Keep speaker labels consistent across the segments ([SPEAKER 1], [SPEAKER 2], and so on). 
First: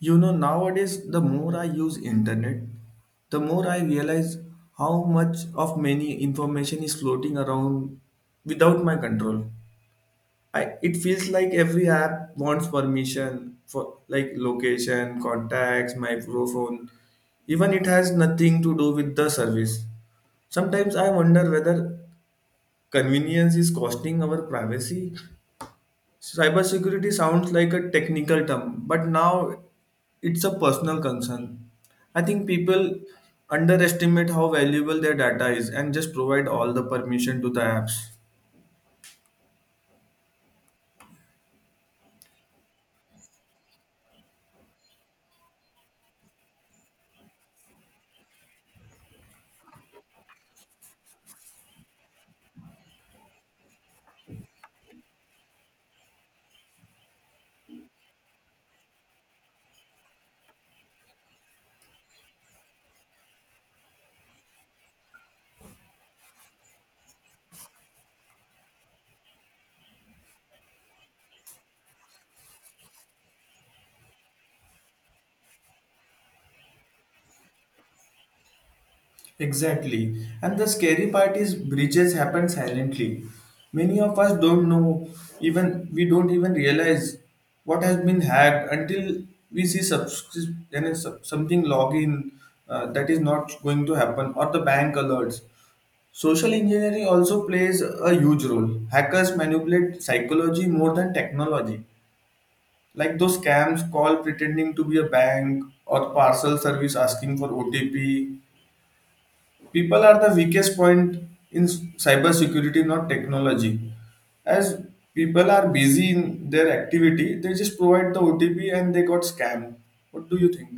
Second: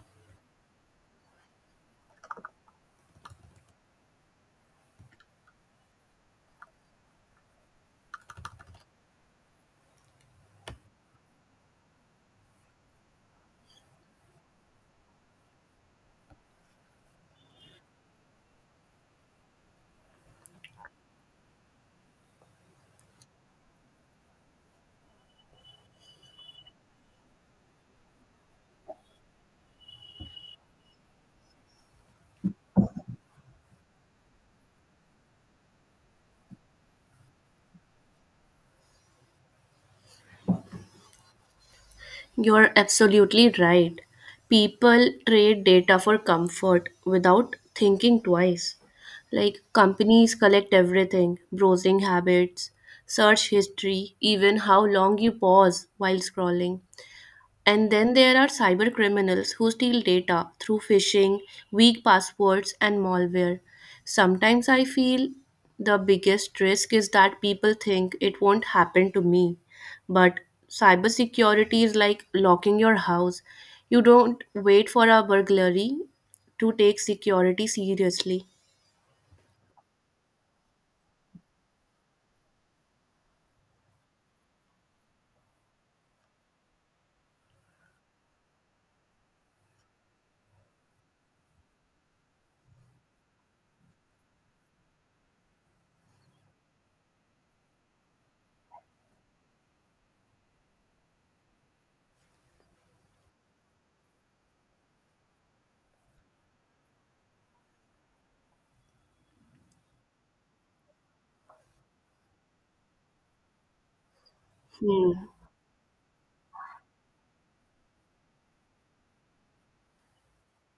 [SPEAKER 1] You know, nowadays, the more I use internet, the more I realize how much of many information is floating around without my control. It feels like every app wants permission for like location, contacts, microphone. Even it has nothing to do with the service. Sometimes I wonder whether convenience is costing our privacy. Cybersecurity sounds like a technical term, but now it's a personal concern. I think people underestimate how valuable their data is and just provide all the permission to the apps.
[SPEAKER 2] You're absolutely right. People trade data for comfort without thinking twice. Like, companies collect everything: browsing habits, search history, even how long you pause while scrolling. And then there are cyber criminals who steal data through phishing, weak passwords, and malware. Sometimes I feel the biggest risk is that people think it won't happen to me. But cybersecurity is like locking your house. You don't wait for a burglary to take security seriously.
[SPEAKER 1] Exactly. And the scary part is breaches happen silently. Many of us don't know, even we don't even realize what has been hacked until we and it's something login, that is not going to happen or the bank alerts. Social engineering also plays a huge role. Hackers manipulate psychology more than technology. Like those scams call pretending to be a bank or parcel service asking for OTP. People are the weakest point in cybersecurity, not technology. As
[SPEAKER 2] Hmm.
[SPEAKER 1] people are busy in their activity, they just provide the OTP and they got scammed. What do you think?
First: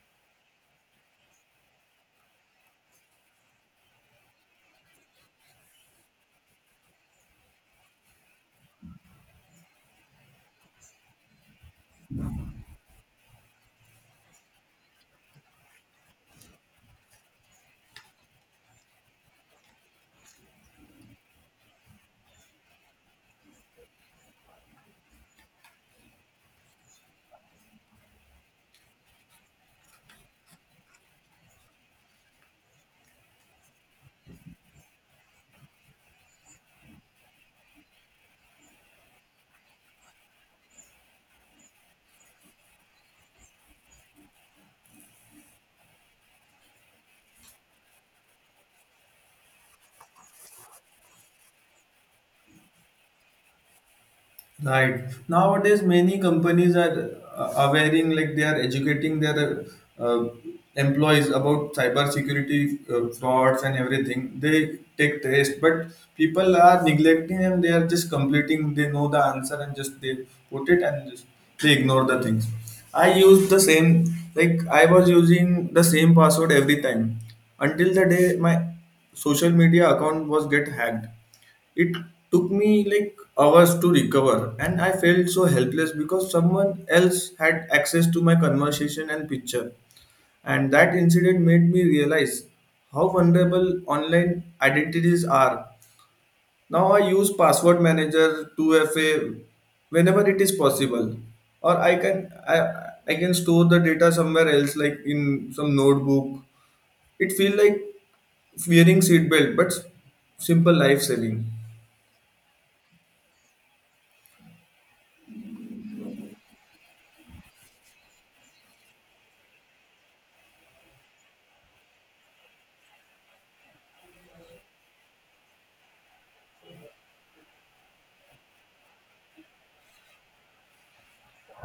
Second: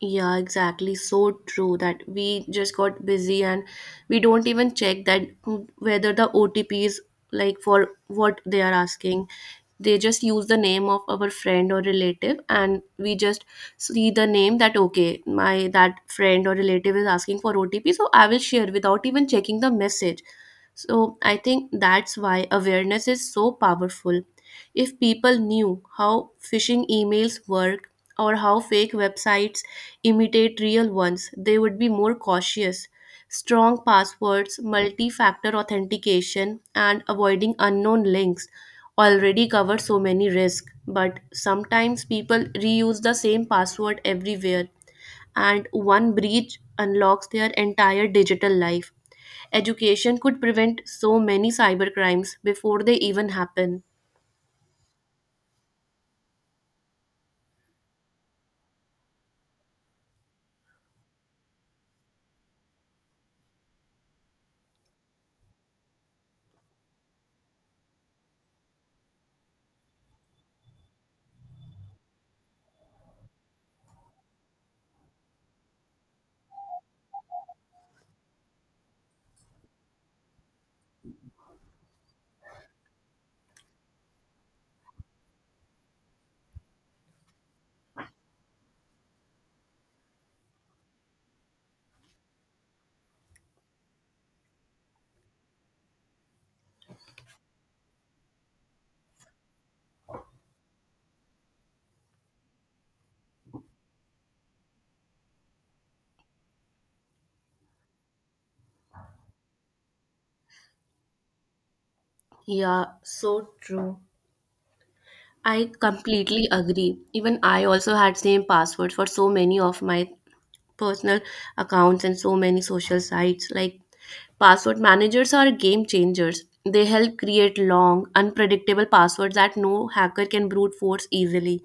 [SPEAKER 2] Yeah, exactly. So true that we just got busy and we don't even check that, whether the OTP is like for what they are asking. They just use the name of our friend or relative and we just see the name that okay, my that friend or relative is asking for OTP, so I will share without even checking the message. So I think that's why awareness is so powerful. If people knew how phishing emails work or how fake websites imitate real ones, they would be more cautious. Strong passwords, multi factor authentication, and avoiding unknown links already cover so many risks. But sometimes people reuse the same password everywhere, and one breach unlocks their entire digital life. Education could prevent so many cybercrimes before they even happen.
[SPEAKER 1] Right. Nowadays, many companies are awareing, like they are educating their uh, employees about cybersecurity frauds and everything. They take test, but people are neglecting and they are just completing. They know the answer and just they put it and just they ignore the things. I use the same, like I was using the same password every time until the day my social media account was get hacked. It took me like hours to recover, and I felt so helpless because someone else had access to my conversation and picture. And that incident made me realize how vulnerable online identities are. Now I use password manager 2FA whenever it is possible, or I can store the data somewhere else, like in some notebook. It feels like wearing seatbelt, but simple life saving.
[SPEAKER 2] Yeah, so true. I completely agree. Even I also had same password for so many of my personal accounts and so many social sites. Like, password managers are game changers. They help create long, unpredictable passwords that no hacker can brute force easily.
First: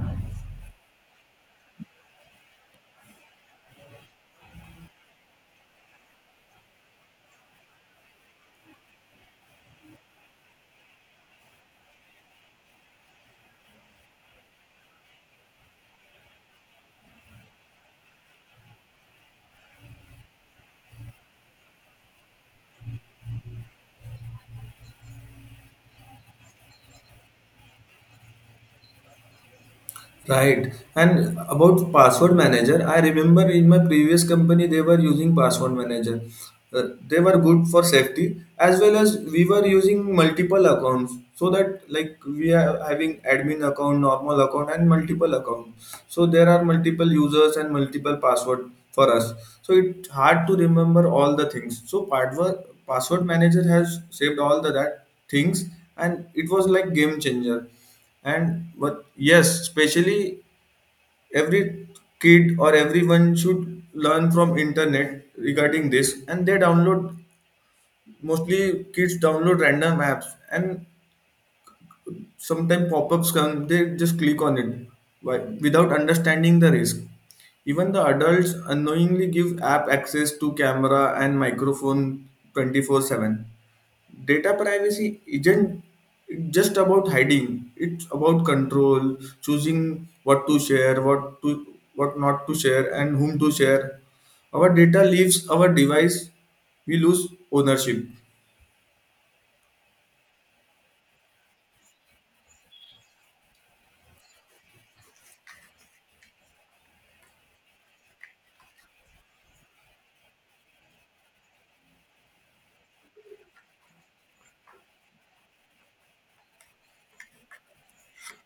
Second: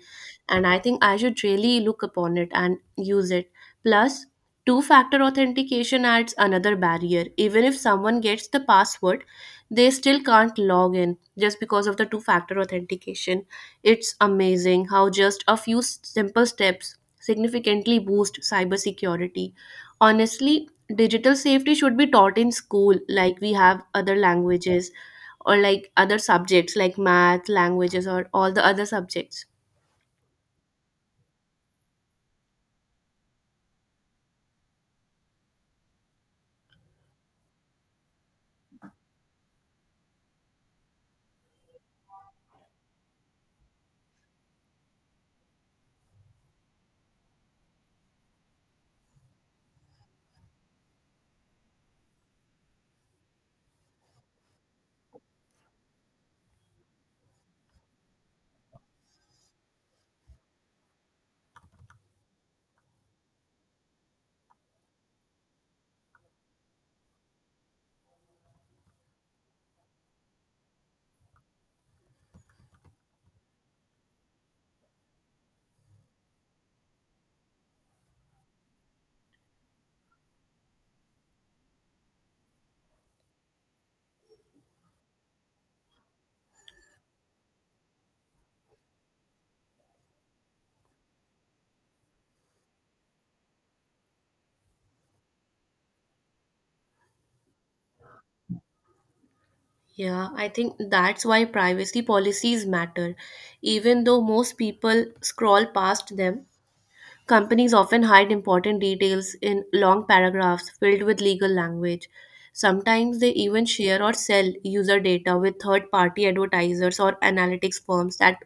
[SPEAKER 2] And I think I should really look upon it and use it. Plus, two factor authentication adds another barrier. Even if someone gets the password, they still can't log in just because of the two factor authentication. It's amazing how just a few simple steps significantly boost cybersecurity. Honestly, digital safety should be taught in school like we have other languages or like other subjects like math, languages, or all the other subjects.
[SPEAKER 1] Right. And about password manager, I remember in my previous company they were using password manager. They were good for safety as well as we were using multiple accounts so that like we are having admin account, normal account and multiple account. So there are multiple users and multiple password for us. So it's hard to remember all the things. So password manager has saved all the that things and it was like game changer. And but yes, especially every kid or everyone should learn from internet regarding this, and they download, mostly kids download random apps, and sometimes pop-ups come, they just click on it, why, without understanding the risk. Even the adults unknowingly give app access to camera and microphone 24/7. Data privacy isn't just about hiding, it's about control, choosing what to share, what not to share and whom to share. Our data leaves our device, we lose ownership.
[SPEAKER 2] Yeah, I think that's why privacy policies matter. Even though most people scroll past them, companies often hide important details in long paragraphs filled with legal language. Sometimes they even share or sell user data with third party advertisers or analytics firms that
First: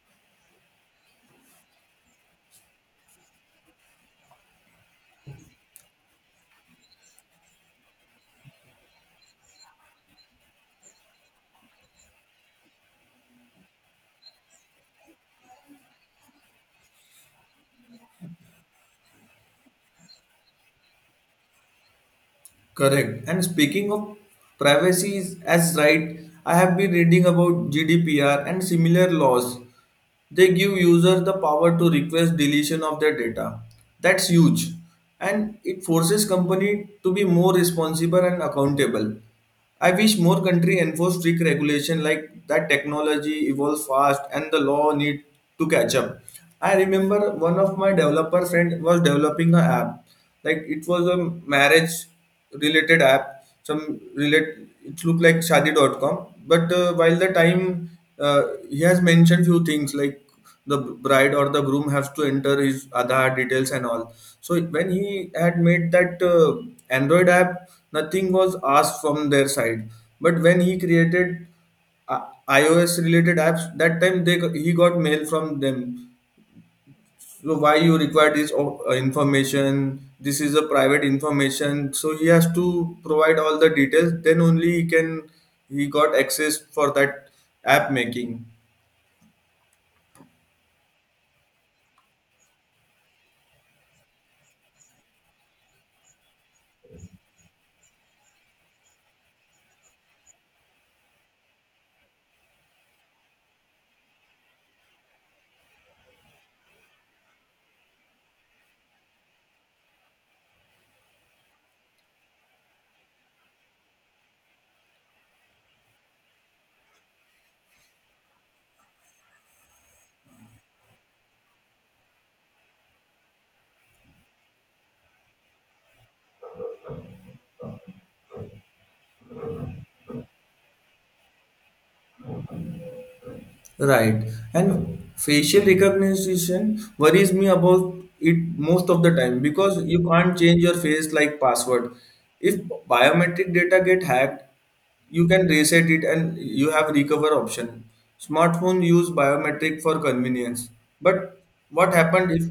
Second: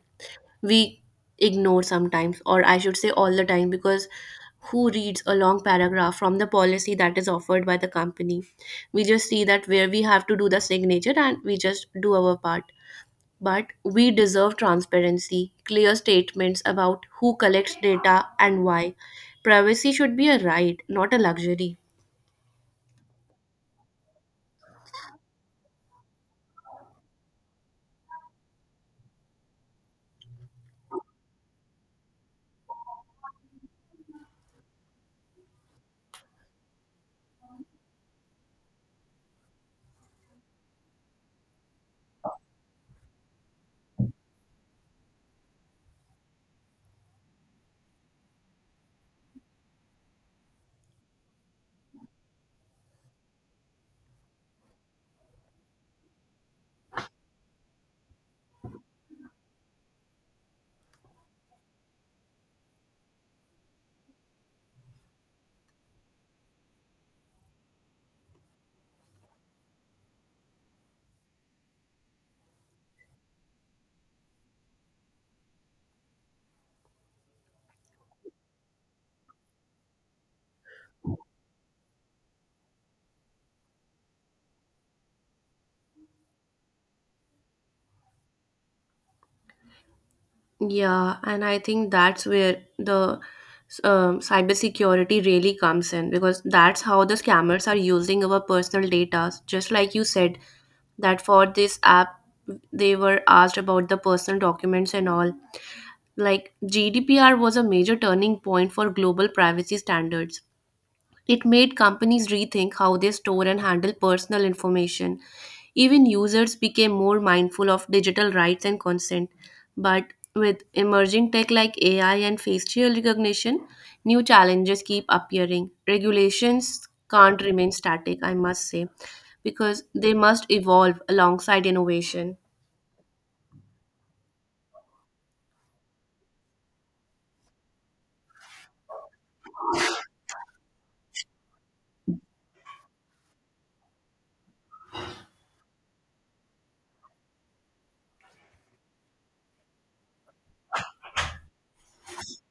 [SPEAKER 2] we ignore sometimes, or I should say all the time, because who reads a long paragraph from the policy that is offered by the company? We just see that where we have to do the signature and we just do our part. But we deserve transparency, clear statements about who collects data and why. Privacy should be a right, not a luxury.
[SPEAKER 1] Correct. And speaking of as right, I have been reading about GDPR and similar laws. They give users the power to request deletion of their data. That's huge. And it forces company to be more responsible and accountable. I wish more country enforce strict regulation like that. Technology evolves fast and the law need to catch up. I remember one of my developer friend was developing an app. Like it was a marriage related app. Some relate It looked like shadi.com. But while the time, uh, he has mentioned few things like the bride or the groom has to enter his Aadhaar details and all. So when he had made that Android app, nothing was asked from their side. But when he created, uh, iOS related apps, that time they he got mail from them. So why you require this information? This is a private information. So he has to provide all the details. Then only he got access for that app making.
[SPEAKER 2] Yeah, and I think that's where the cybersecurity really comes in because that's how the scammers are using our personal data. Just like you said, that for this app, they were asked about the personal documents and all. Like, GDPR was a major turning point for global privacy standards. It made companies rethink how they store and handle personal information. Even users became more mindful of digital rights and consent. But with emerging tech like AI and facial recognition, new challenges keep appearing. Regulations can't remain static, I must say, because they must evolve alongside innovation.
[SPEAKER 1] Right. And facial recognition worries me about it most of the time because you can't change your face like password. If biometric data get hacked, you can reset it and you have recover option. Smartphone use biometric for convenience. But what happened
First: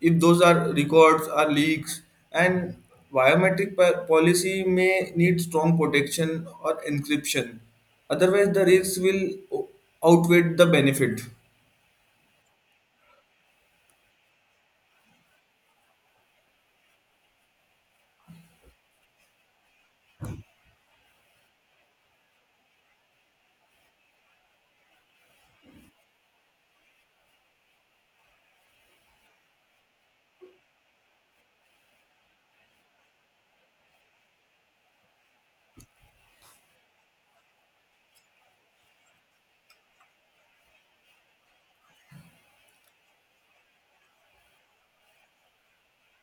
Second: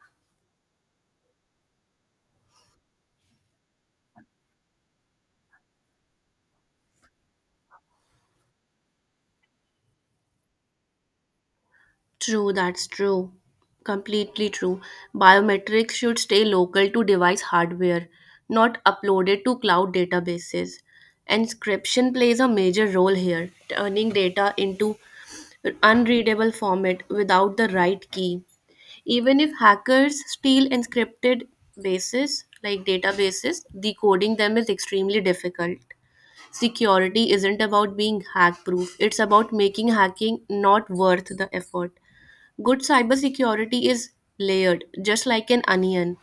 [SPEAKER 1] if those are records are leaks, and policy may need strong protection or encryption. Otherwise, the risks will o- outweigh the benefit.
[SPEAKER 2] True, that's true. Completely true. Biometrics should stay local to device hardware, not uploaded to cloud databases. Encryption plays a major role here, turning data into unreadable format without the right key. Even if hackers steal encrypted bases like databases, decoding them is extremely difficult. Security isn't about being hack proof, it's about making hacking not worth the effort. Good cybersecurity is layered, just like an onion.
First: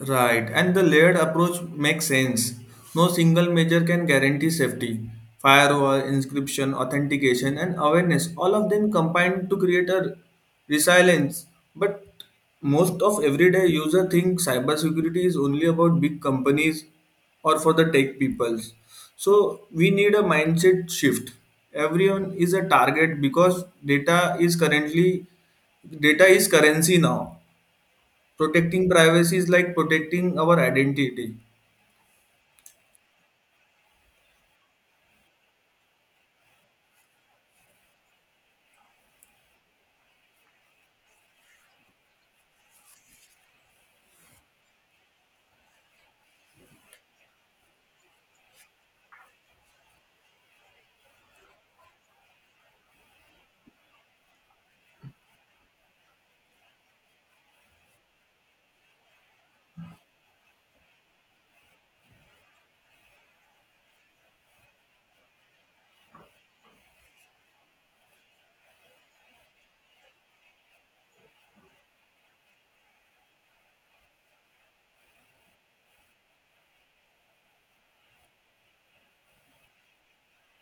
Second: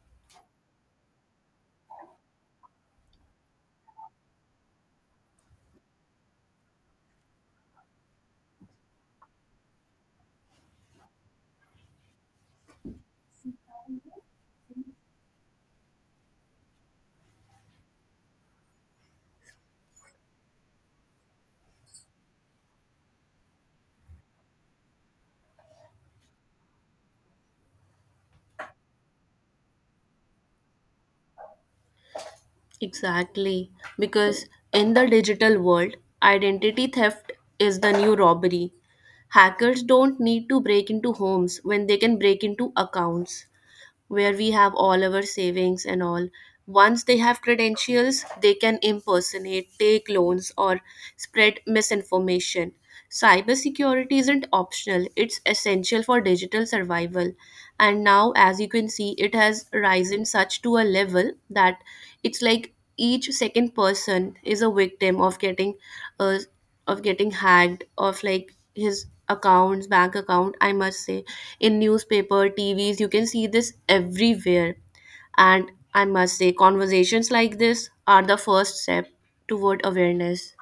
[SPEAKER 1] Right, and the layered approach makes sense. No single measure can guarantee safety. Firewall, inscription, authentication, and awareness, all of them combined to create a resilience. But most of everyday user think cybersecurity is only about big companies or for the tech peoples. So we need a mindset shift. Everyone is a target because data is currency now. Protecting privacy is like protecting our identity.
[SPEAKER 2] Exactly. Because in the digital world, identity theft is the new robbery. Hackers don't need to break into homes when they can break into accounts, where we have all our savings and all. Once they have credentials, they can impersonate, take loans, or spread misinformation. Cybersecurity isn't optional, it's essential for digital survival. And now, as you can see, it has risen such to a level that it's like each second person is a victim of uh, getting hacked, of like his accounts, bank account, I must say. In newspaper, TVs, you can see this everywhere. And I must say conversations like this are the first step toward awareness.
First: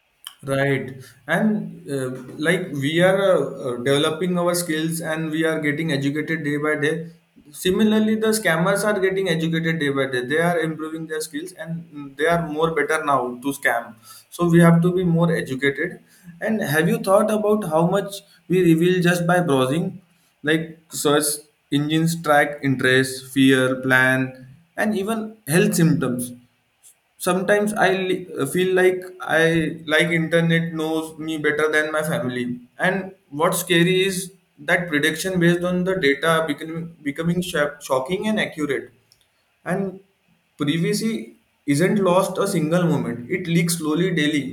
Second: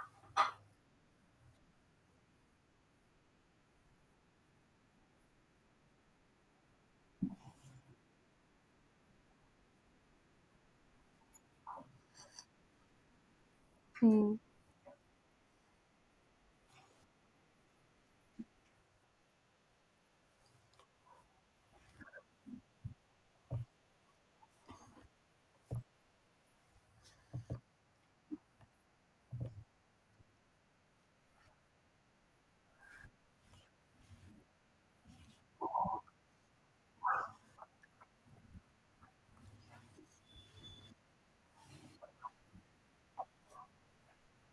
[SPEAKER 1] Right. And like we are developing our skills and we are getting educated day by day. Similarly, the scammers are getting educated day by day. They are improving their skills and, they are more better now to scam.
[SPEAKER 2] Hmm.
[SPEAKER 1] So we have to be more educated. And have you thought about how much we reveal just by browsing? Like search engines track interest, fear, plan, and even health symptoms. Sometimes I feel like I like internet knows me better than my family, and what's scary is that prediction based on the data shocking and accurate. And privacy isn't lost a single moment, it leaks slowly daily.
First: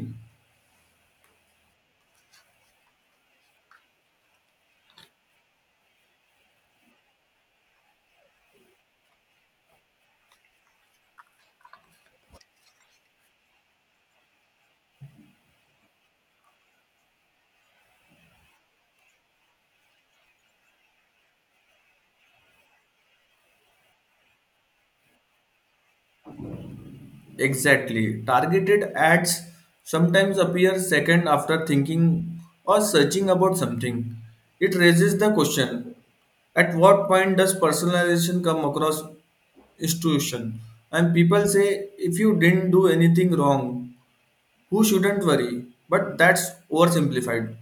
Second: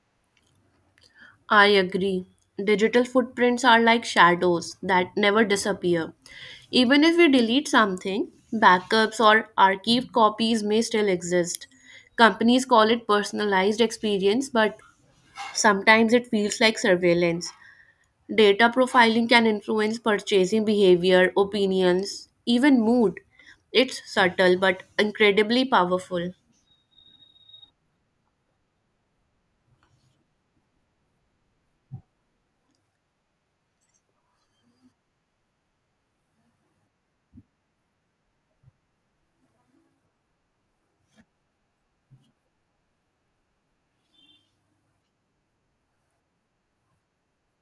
[SPEAKER 2] I agree. Digital footprints are like shadows that never disappear. Even if we delete something, backups or archived copies may still exist. Companies call it personalized experience, but sometimes it feels like surveillance. Data profiling can influence purchasing behavior, opinions, even mood. It's subtle but incredibly powerful.
[SPEAKER 1] Exactly. Targeted ads sometimes appear second after thinking or searching about something. It raises the question, at what point does personalization come across institution? And people say, if you didn't do anything wrong, who shouldn't worry? But that's oversimplified.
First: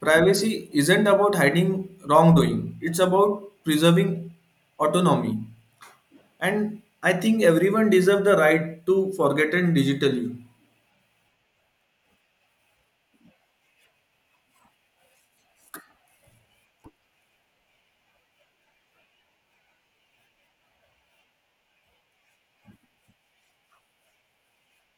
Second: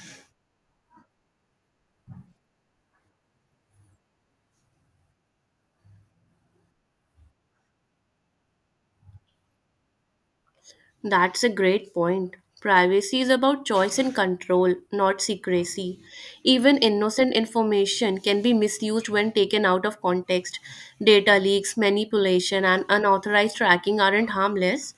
[SPEAKER 1] Privacy isn't about hiding wrongdoing. It's about preserving autonomy, and I think everyone deserves the right to forgotten digitally.
[SPEAKER 2] That's a great point. Privacy is about choice and control, not secrecy. Even innocent information can be misused when taken out of context. Data leaks, manipulation, and unauthorized tracking aren't harmless.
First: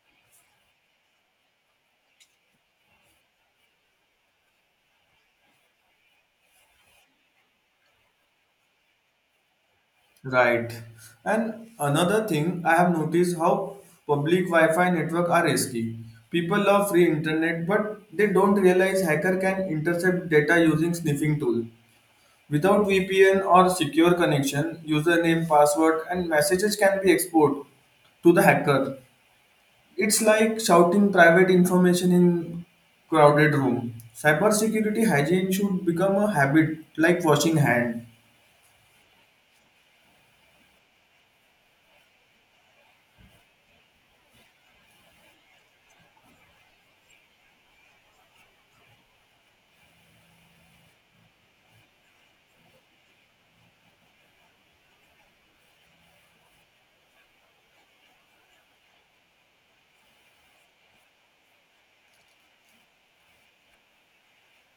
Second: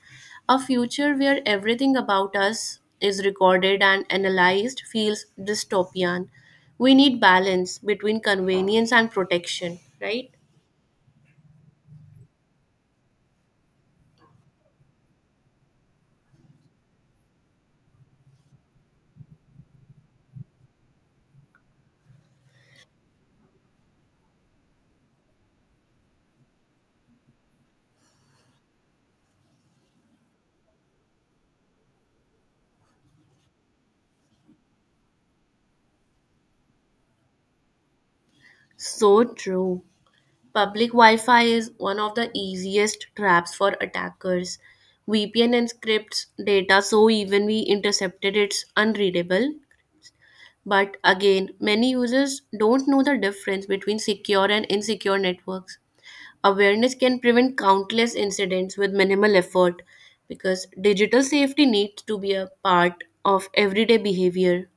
[SPEAKER 2] A future where everything about us is recorded and analyzed feels dystopian. We need balance between convenience and protection, right?
[SPEAKER 1] Right. And another thing I have noticed how public Wi-Fi network are risky. People love free internet, but they don't realize hacker can intercept data using sniffing tool. Without VPN or secure connection, username, password, and messages can be exported to the hacker. It's like shouting private information in crowded room. Cybersecurity hygiene should become a habit like washing hand.
[SPEAKER 2] So true. Public Wi-Fi is one of the easiest traps for attackers. VPN encrypts data so even we intercepted it's unreadable. But again, many users don't know the difference between secure and insecure networks. Awareness can prevent countless incidents with minimal effort because digital safety needs to be a part of everyday behavior.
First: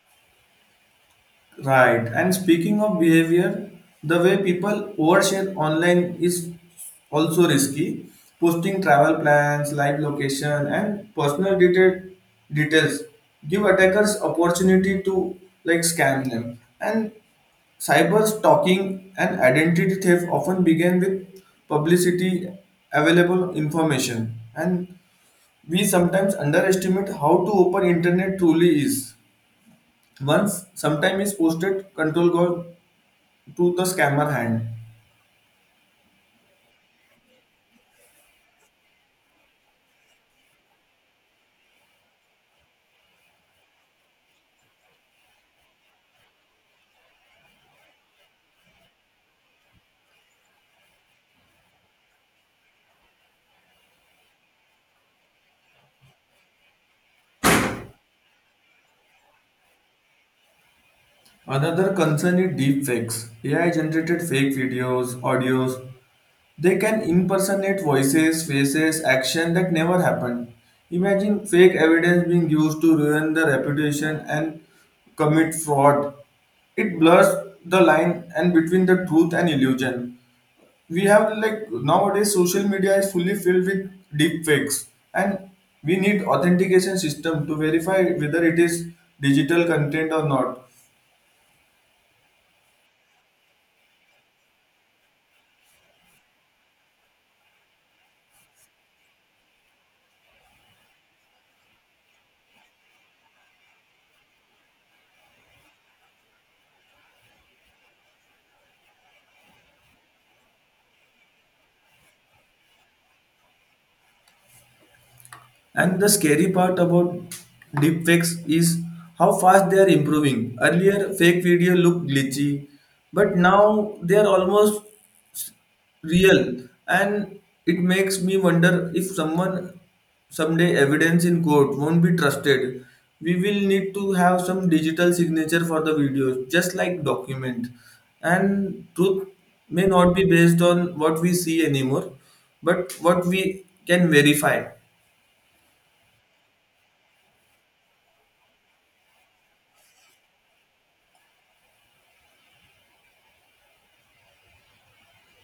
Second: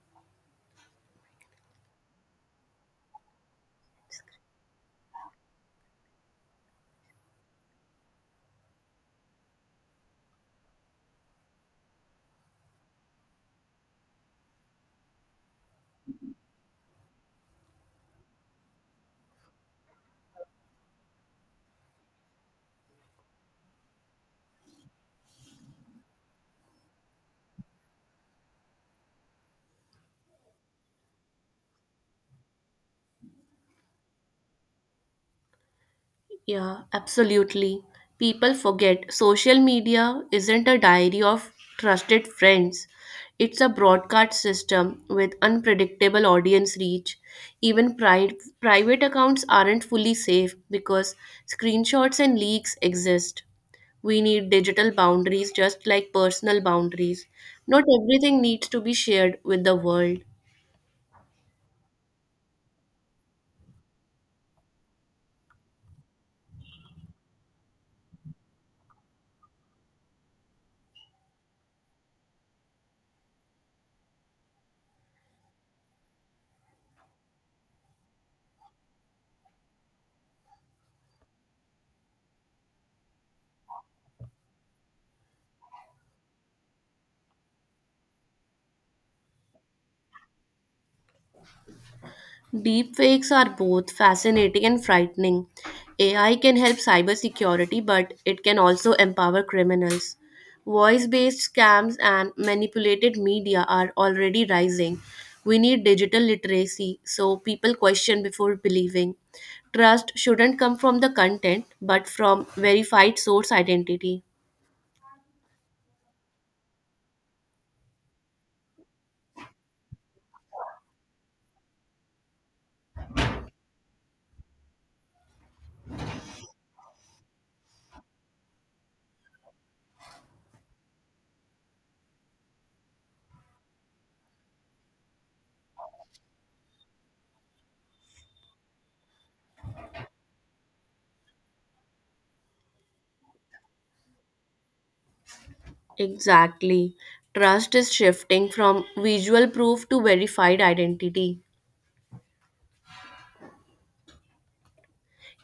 [SPEAKER 1] Right. And speaking of behavior, the way people overshare online is also risky. Posting travel plans, live location, and details give attackers opportunity to like scam them. And cyber stalking and identity theft often begin with publicity available information. And we sometimes underestimate how to open internet truly is. Once sometime is posted, control go to the scammer hand.
[SPEAKER 2] Yeah, absolutely. People forget social media isn't a diary of trusted friends. It's a broadcast system with unpredictable audience reach. Even private accounts aren't fully safe because screenshots and leaks exist. We need digital boundaries just like personal boundaries. Not everything needs to be shared with the world.
[SPEAKER 1] Another concern is deepfakes. AI generated fake videos, audios. They can impersonate voices, faces, action that never happened. Imagine fake evidence being used to ruin the reputation and commit fraud. It blurs the line and between the truth and illusion. We have like nowadays social media is fully filled with deep fakes, and we need authentication system to verify whether it is digital content or not.
[SPEAKER 2] Deepfakes are both fascinating and frightening. AI can help cybersecurity, but it can also empower criminals. Voice based scams and manipulated media are already rising. We need digital literacy so people question before believing. Trust shouldn't come from the content, but from verified source identity.
[SPEAKER 1] And the scary part about deepfakes is how fast they are improving. Earlier fake video looked glitchy, but now they are almost real. And it makes me wonder if someone someday evidence in court won't be trusted. We will need to have some digital signature for the videos just like document. And truth may not be based on what we see anymore, but what we can verify.
[SPEAKER 2] Exactly. Trust is shifting from visual proof to verified identity.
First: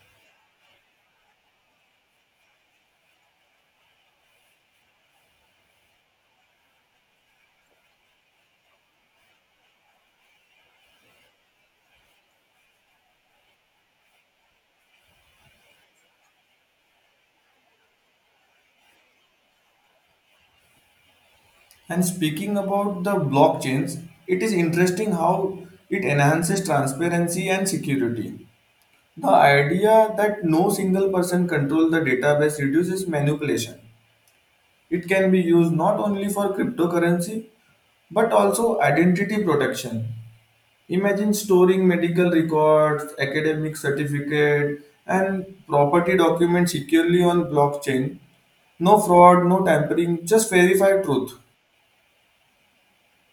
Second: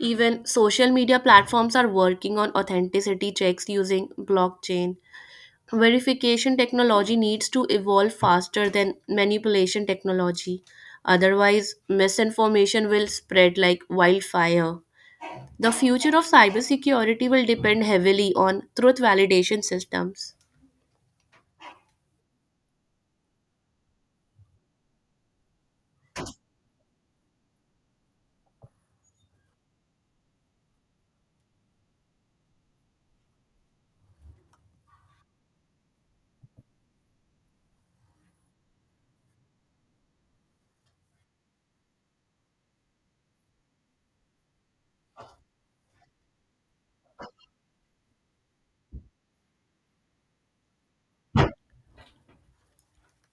[SPEAKER 2] Even social media platforms are working on authenticity checks using blockchain. Verification technology needs to evolve faster than manipulation technology. Otherwise, misinformation will spread like wildfire. The future of cybersecurity will depend heavily on truth validation systems.
[SPEAKER 1] And speaking about the blockchains, it is interesting how it enhances transparency and security. The idea that no single person controls the database reduces manipulation. It can be used not only for cryptocurrency but also identity protection. Imagine storing medical records, academic certificate, and property documents securely on blockchain. No fraud, no tampering, just verify truth.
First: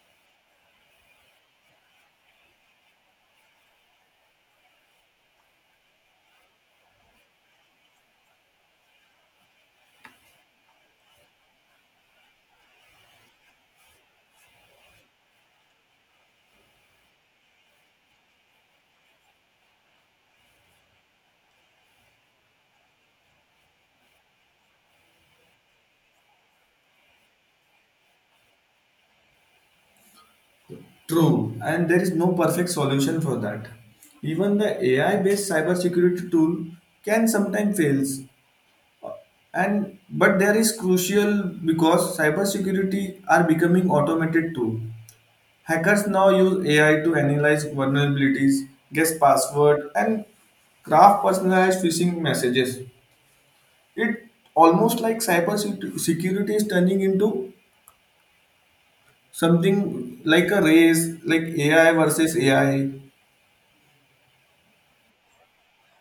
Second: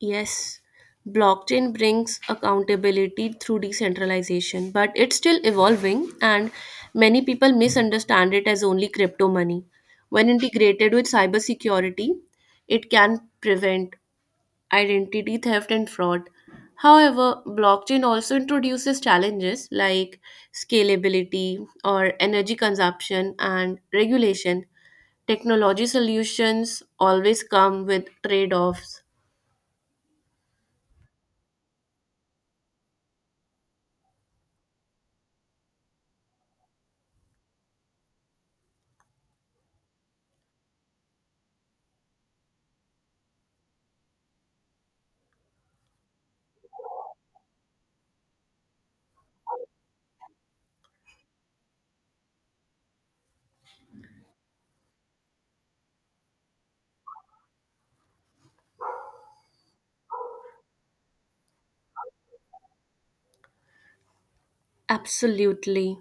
[SPEAKER 2] Yes, blockchain brings accountability through decentralization, but it's still evolving, and many people misunderstand it as only crypto money. When integrated with cybersecurity, it can prevent identity theft and fraud. However, blockchain also introduces challenges like scalability or energy consumption and regulation. Technology solutions always come with trade offs.
[SPEAKER 1] True, and there is no perfect solution for that. Even the AI based cybersecurity tool can sometimes fail, and but there is crucial because cybersecurity are becoming automated too. Hackers now use AI to analyze vulnerabilities, guess password, and craft personalized phishing messages. It almost like cybersecurity is turning into something like a race, like AI versus AI.
[SPEAKER 2] Absolutely.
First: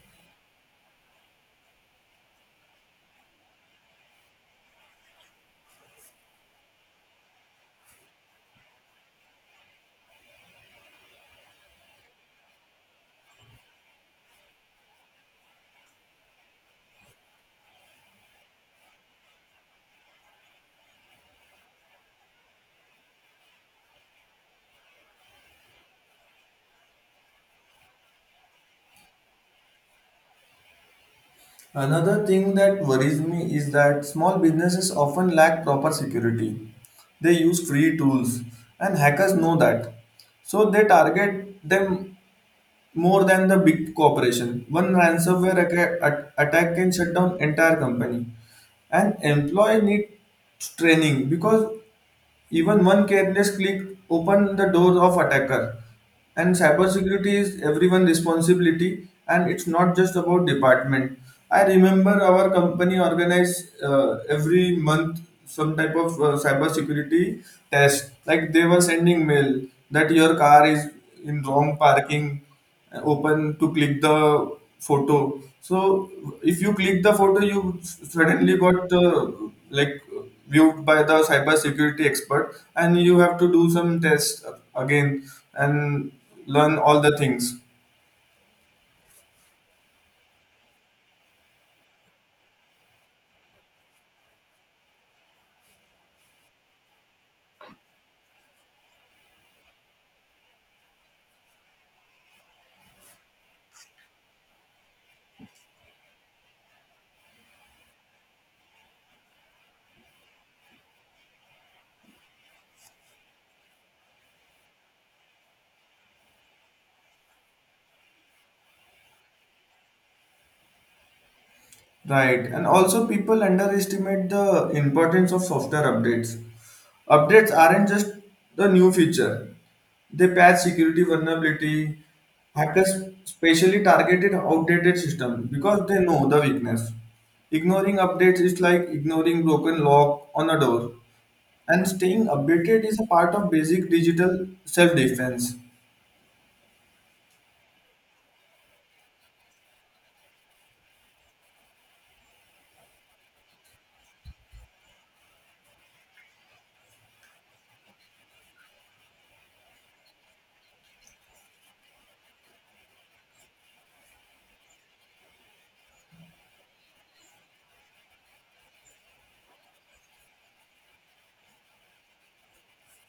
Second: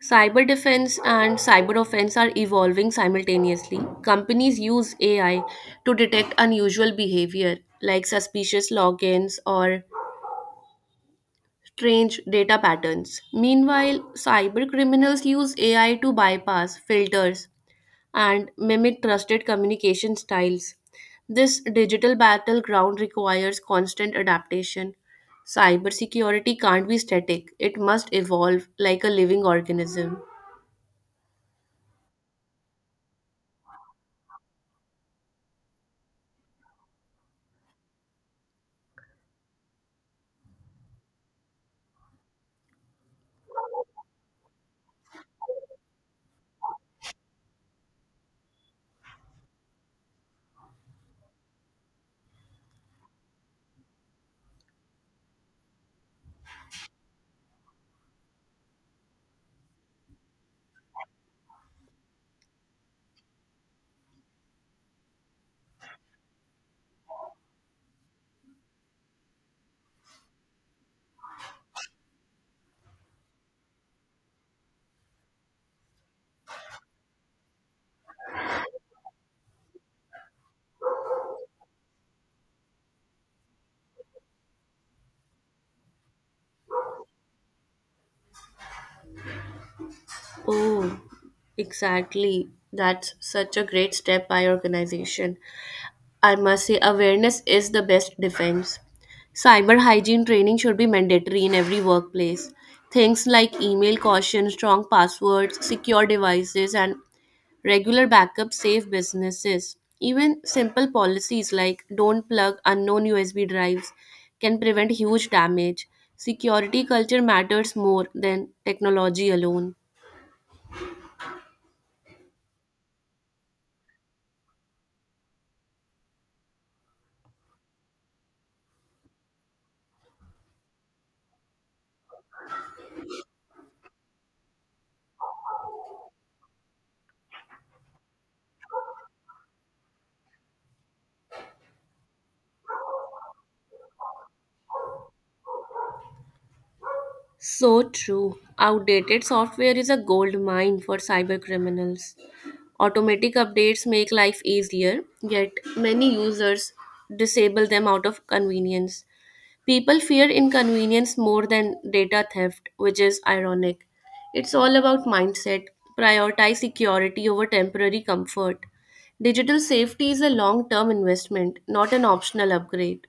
[SPEAKER 2] Cyber defense and cyber offense are evolving simultaneously. Companies use AI to detect unusual behavior like suspicious logins or strange data patterns. Meanwhile, cyber criminals use AI to bypass filters and mimic trusted communication styles. This digital battleground requires constant adaptation. Cybersecurity can't be static, it must evolve like a living organism.
[SPEAKER 1] Another thing that worries me is that small businesses often lack proper security. They use free tools, and hackers know that. So they target them more than the big corporation. One ransomware attack can shut down entire company. An employee needs training because even one careless click open the door of attacker. And cybersecurity is everyone's responsibility, and it's not just about department. I remember our company organized, every month some type of cybersecurity test. Like they were sending mail that your car is in wrong parking, open to click the photo. So if you click the photo, you suddenly got, like, viewed by the cyber security expert and you have to do some tests again and learn all the things.
[SPEAKER 2] Oh, exactly. That's such a great step by organization. I must say, awareness is the best defense. Cyber hygiene training should be mandatory in every workplace. Things like email caution, strong passwords, secure devices, and regular backups save businesses. Even simple policies like don't plug unknown USB drives can prevent huge damage. Security culture matters more than technology alone.
[SPEAKER 1] Right, and also people underestimate the importance of software updates. Updates aren't just the new feature, they patch security vulnerability. Hackers specially targeted outdated systems because they know the weakness. Ignoring updates is like ignoring broken lock on a door. And staying updated is a part of basic digital self-defense.
[SPEAKER 2] So true. Outdated software is a gold mine for cyber criminals. Automatic updates make life easier, yet many users disable them out of convenience. People fear inconvenience more than data theft, which is ironic. It's all about mindset. Prioritize security over temporary comfort. Digital safety is a long term investment, not an optional upgrade.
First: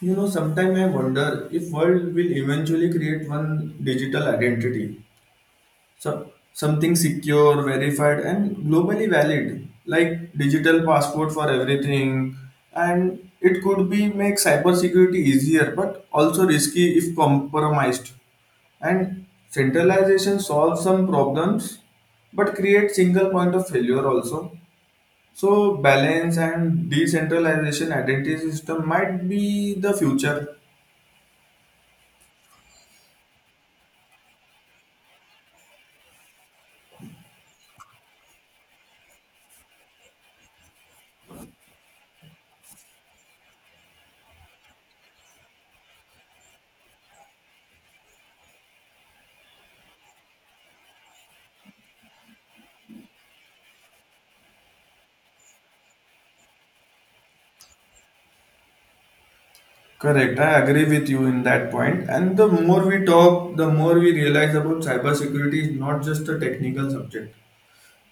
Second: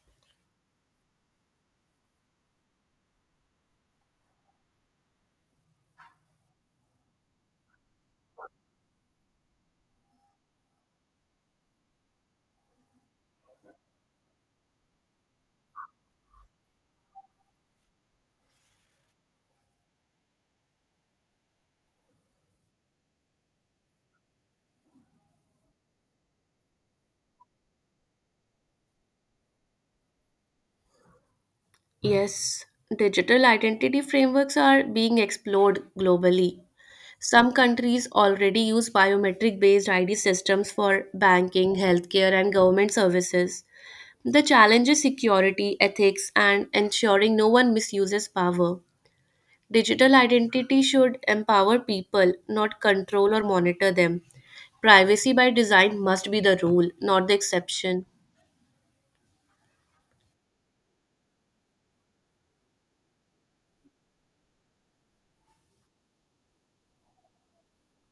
[SPEAKER 1] You know, sometimes I wonder if world will eventually create one digital identity. So, something secure, verified, and globally valid, like digital passport for everything. And it could be make cybersecurity easier, but also risky if compromised. And centralization solves some problems, but creates single point of failure also. So balance and decentralization identity system might be the future.
[SPEAKER 2] Yes, digital identity frameworks are being explored globally. Some countries already use biometric based ID systems for banking, healthcare, and government services. The challenge is security, ethics, and ensuring no one misuses power. Digital identity should empower people, not control or monitor them. Privacy by design must be the rule, not the exception.
[SPEAKER 1] Correct. I agree with you in that point. And the more we talk, the more we realize about cybersecurity is not just a technical subject.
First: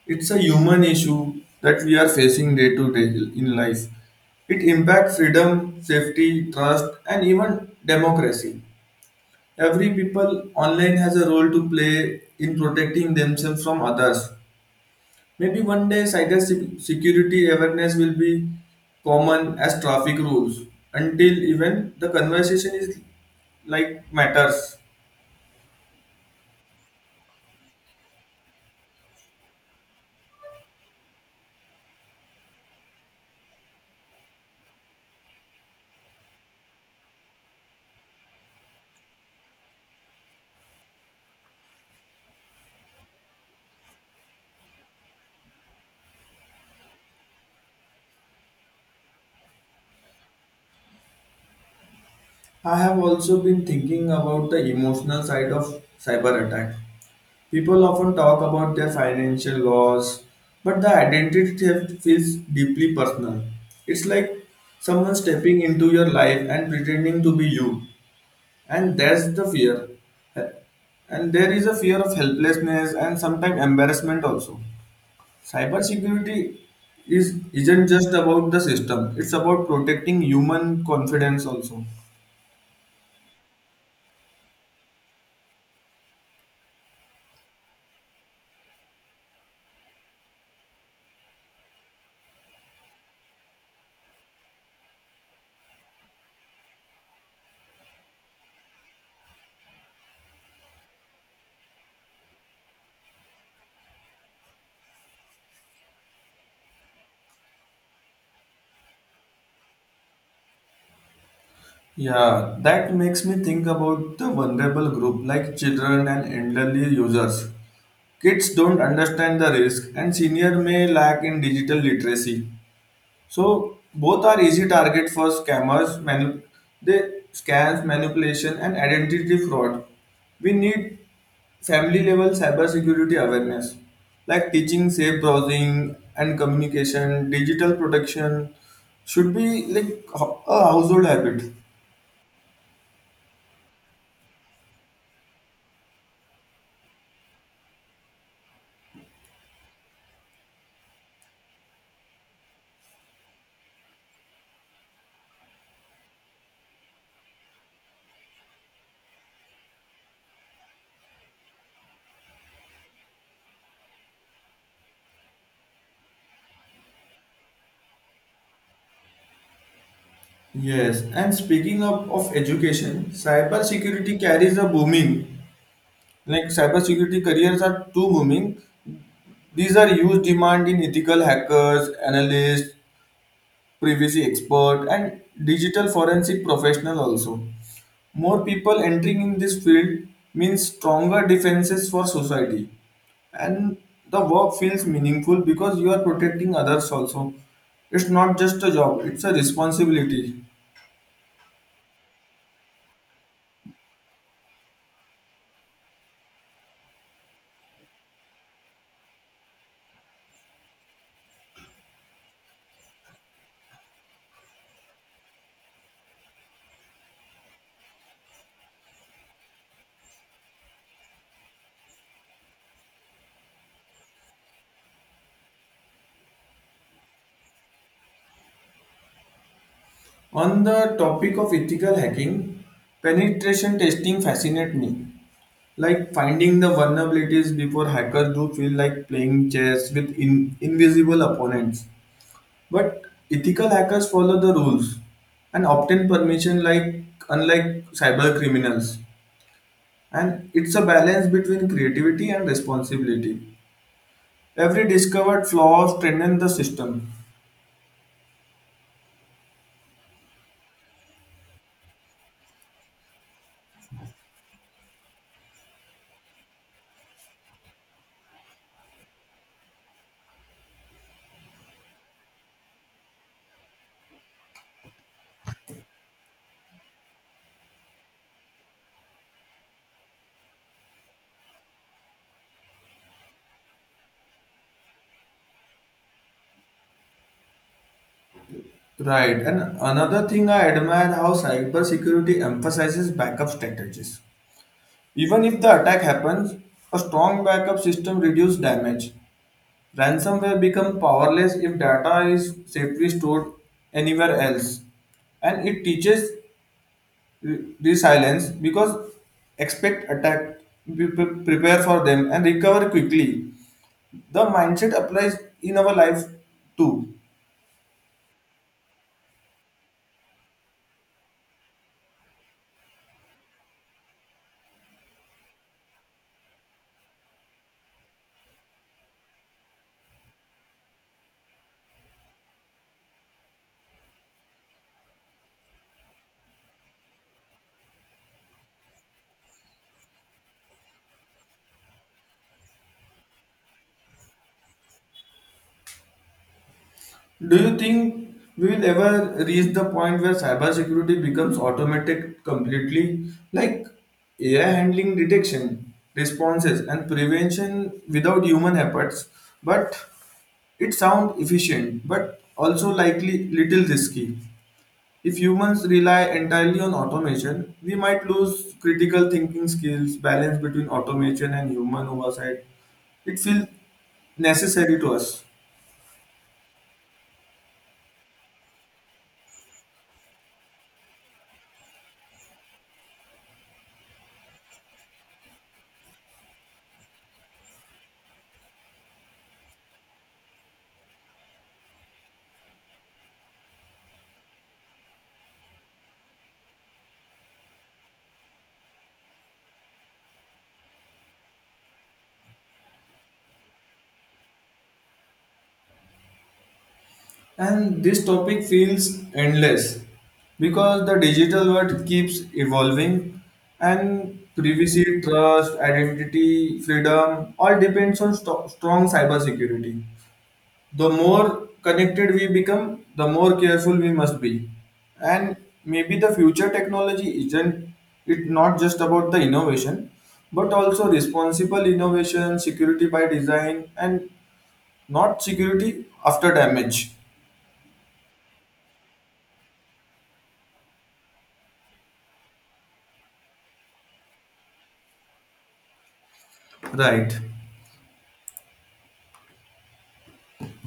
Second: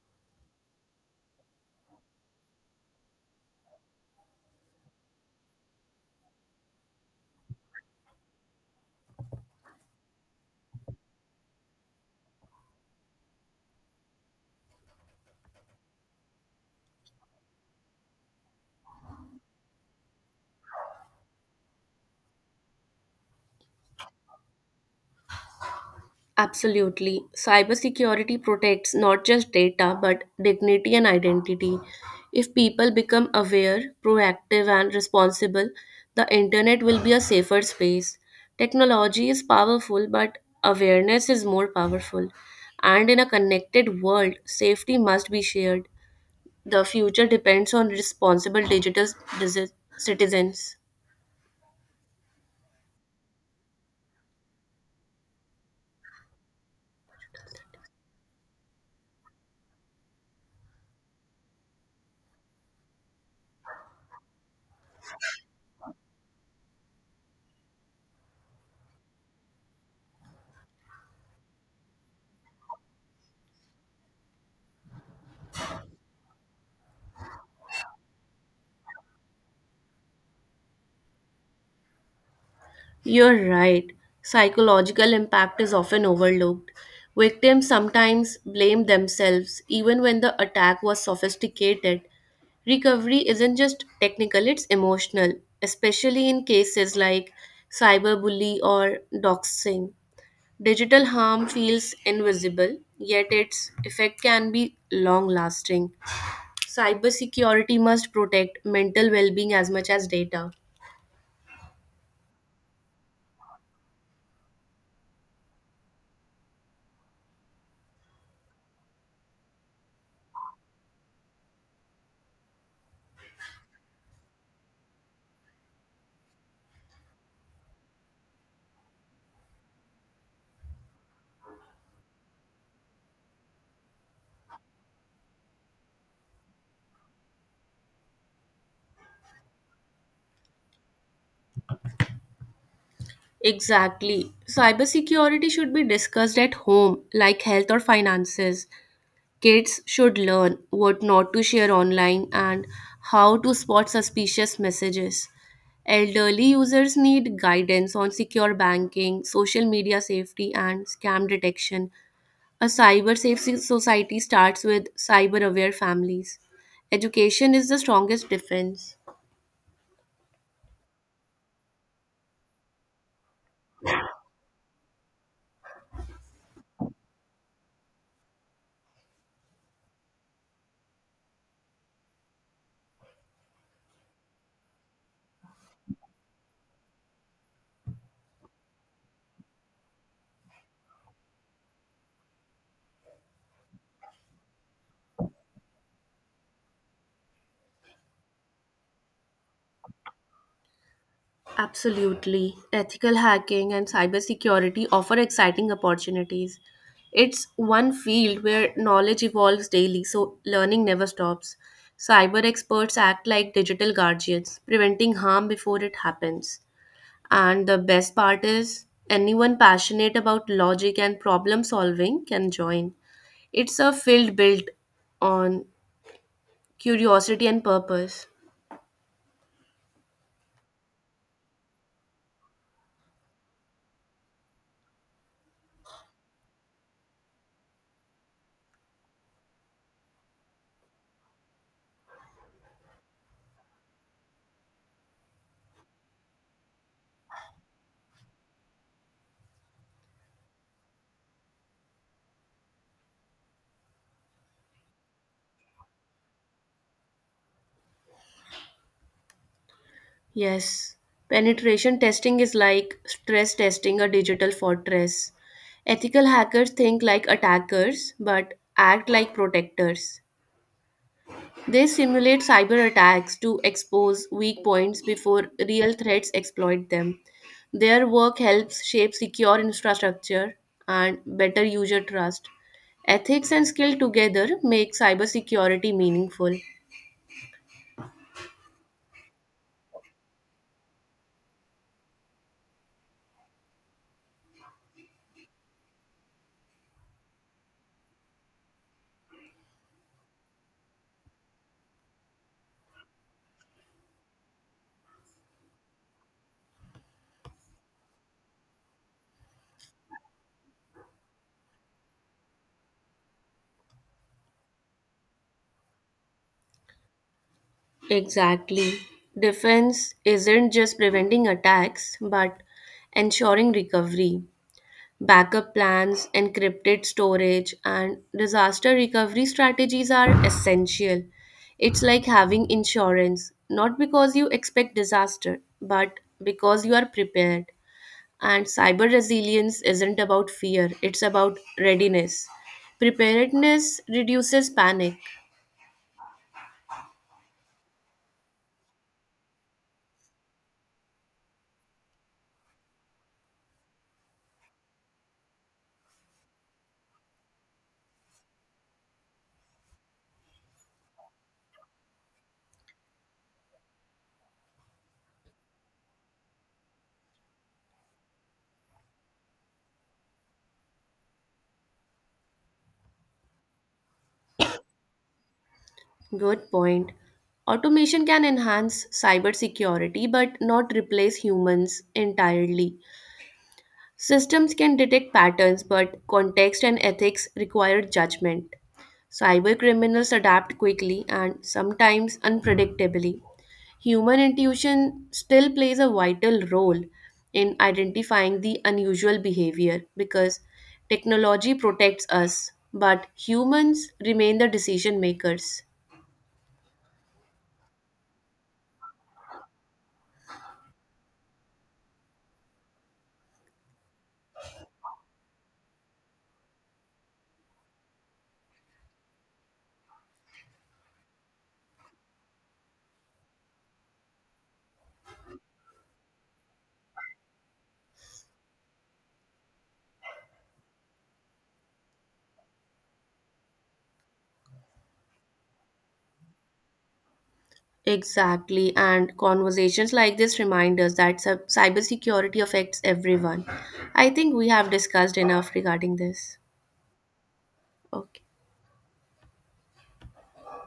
[SPEAKER 1] It's a human issue that we are facing day to day in life. It impacts freedom, safety, trust, and even democracy. Every people online has a role to play in protecting themselves from others. Maybe one day security awareness will be common as traffic rules until even the conversation is like matters.
[SPEAKER 2] Absolutely. Cybersecurity protects not just data but dignity and identity. If people become aware, proactive, and responsible, the internet will be a safer space. Technology is powerful, but awareness is more powerful. And in a connected world, safety must be shared. The future depends on responsible digital disi- citizens.
[SPEAKER 1] I have also been thinking about the emotional side of cyber attack. People often talk about their financial loss, but the identity theft feels deeply personal. It's like someone stepping into your life and pretending to be you, and that's the fear, and there is a fear of helplessness and sometimes embarrassment also. Cybersecurity is isn't just about the system, it's about protecting human confidence also.
[SPEAKER 2] You're right. Psychological impact is often overlooked. Victims sometimes blame themselves even when the attack was sophisticated. Recovery isn't just technical, it's emotional, especially in cases like cyberbully or doxing. Digital harm feels invisible, yet its effect can be long lasting. Cybersecurity must protect mental well being as much as data.
[SPEAKER 1] Yeah, that makes me think about the vulnerable group like children and elderly users. Kids don't understand the risk and senior may lack in digital literacy. So both are easy target for scammers. They scams, manipulation, and identity fraud. We need family level cybersecurity awareness, like teaching safe browsing and communication, digital protection should be like a household habit.
[SPEAKER 2] Exactly. Cybersecurity should be discussed at home, like health or finances. Kids should learn what not to share online and how to spot suspicious messages. Elderly users need guidance on secure banking, social media safety, and scam detection. A cyber safe society starts with cyber aware families. Education is the strongest defense.
[SPEAKER 1] Yes, and speaking of education, cybersecurity carries a booming. Like cybersecurity careers are too booming. These are huge demand in ethical hackers, analysts, privacy expert and digital forensic professional also. More people entering in this field means stronger defenses for society, and the work feels meaningful because you are protecting others also. It's not just a job, it's a responsibility.
[SPEAKER 2] Absolutely. Ethical hacking and cybersecurity offer exciting opportunities. It's one field where knowledge evolves daily, so learning never stops. Cyber experts act like digital guardians, preventing harm before it happens. And the best part is, anyone passionate about logic and problem solving can join. It's a field built on curiosity and purpose.
[SPEAKER 1] On the topic of ethical hacking, penetration testing fascinates me, like finding the vulnerabilities before hackers do feel like playing chess with invisible opponents. But ethical hackers follow the rules and obtain permission like unlike cyber criminals. And it's a balance between creativity and responsibility. Every discovered flaw strengthens the system.
[SPEAKER 2] Yes, penetration testing is like stress testing a digital fortress. Ethical hackers think like attackers but act like protectors. They simulate cyber attacks to expose weak points before real threats exploit them. Their work helps shape secure infrastructure and better user trust. Ethics and skill together make cybersecurity meaningful.
[SPEAKER 1] Right. And another thing I admire how cybersecurity emphasizes backup strategies. Even if the attack happens, a strong backup system reduces damage. Ransomware becomes powerless if data is safely stored anywhere else. And it teaches these islands because expect attack, we prepare for them and recover quickly. The mindset applies in our life too.
[SPEAKER 2] Exactly. Defense isn't just preventing attacks, but ensuring recovery. Backup plans, encrypted storage, and disaster recovery strategies are essential. It's like having insurance, not because you expect disaster, but because you are prepared. And cyber resilience isn't about fear, it's about readiness. Preparedness reduces panic.
[SPEAKER 1] Do you think we will ever reach the point where cybersecurity becomes automatic completely, like AI handling detection responses and prevention without human efforts? But it sounds efficient but also likely little risky. If humans rely entirely on automation, we might lose critical thinking skills, balance between automation and human oversight. It feels necessary to us.
[SPEAKER 2] Good point. Automation can enhance cybersecurity but not replace humans entirely. Systems can detect patterns, but context and ethics require judgment. Cyber criminals adapt quickly and sometimes unpredictably. Human intuition still plays a vital role in identifying the unusual behavior because technology protects us, but humans remain the decision makers.
[SPEAKER 1] And this topic feels endless because the digital world keeps evolving and privacy, trust, identity, freedom all depends on strong cybersecurity. The more connected we become, the more careful we must be. And maybe the future technology isn't it not just about the innovation, but also responsible innovation, security by design, and not security after damage.
[SPEAKER 2] Exactly, and conversations like this remind us that cybersecurity affects everyone. I think we have discussed enough regarding this.
[SPEAKER 1] Right.
[SPEAKER 2] Okay.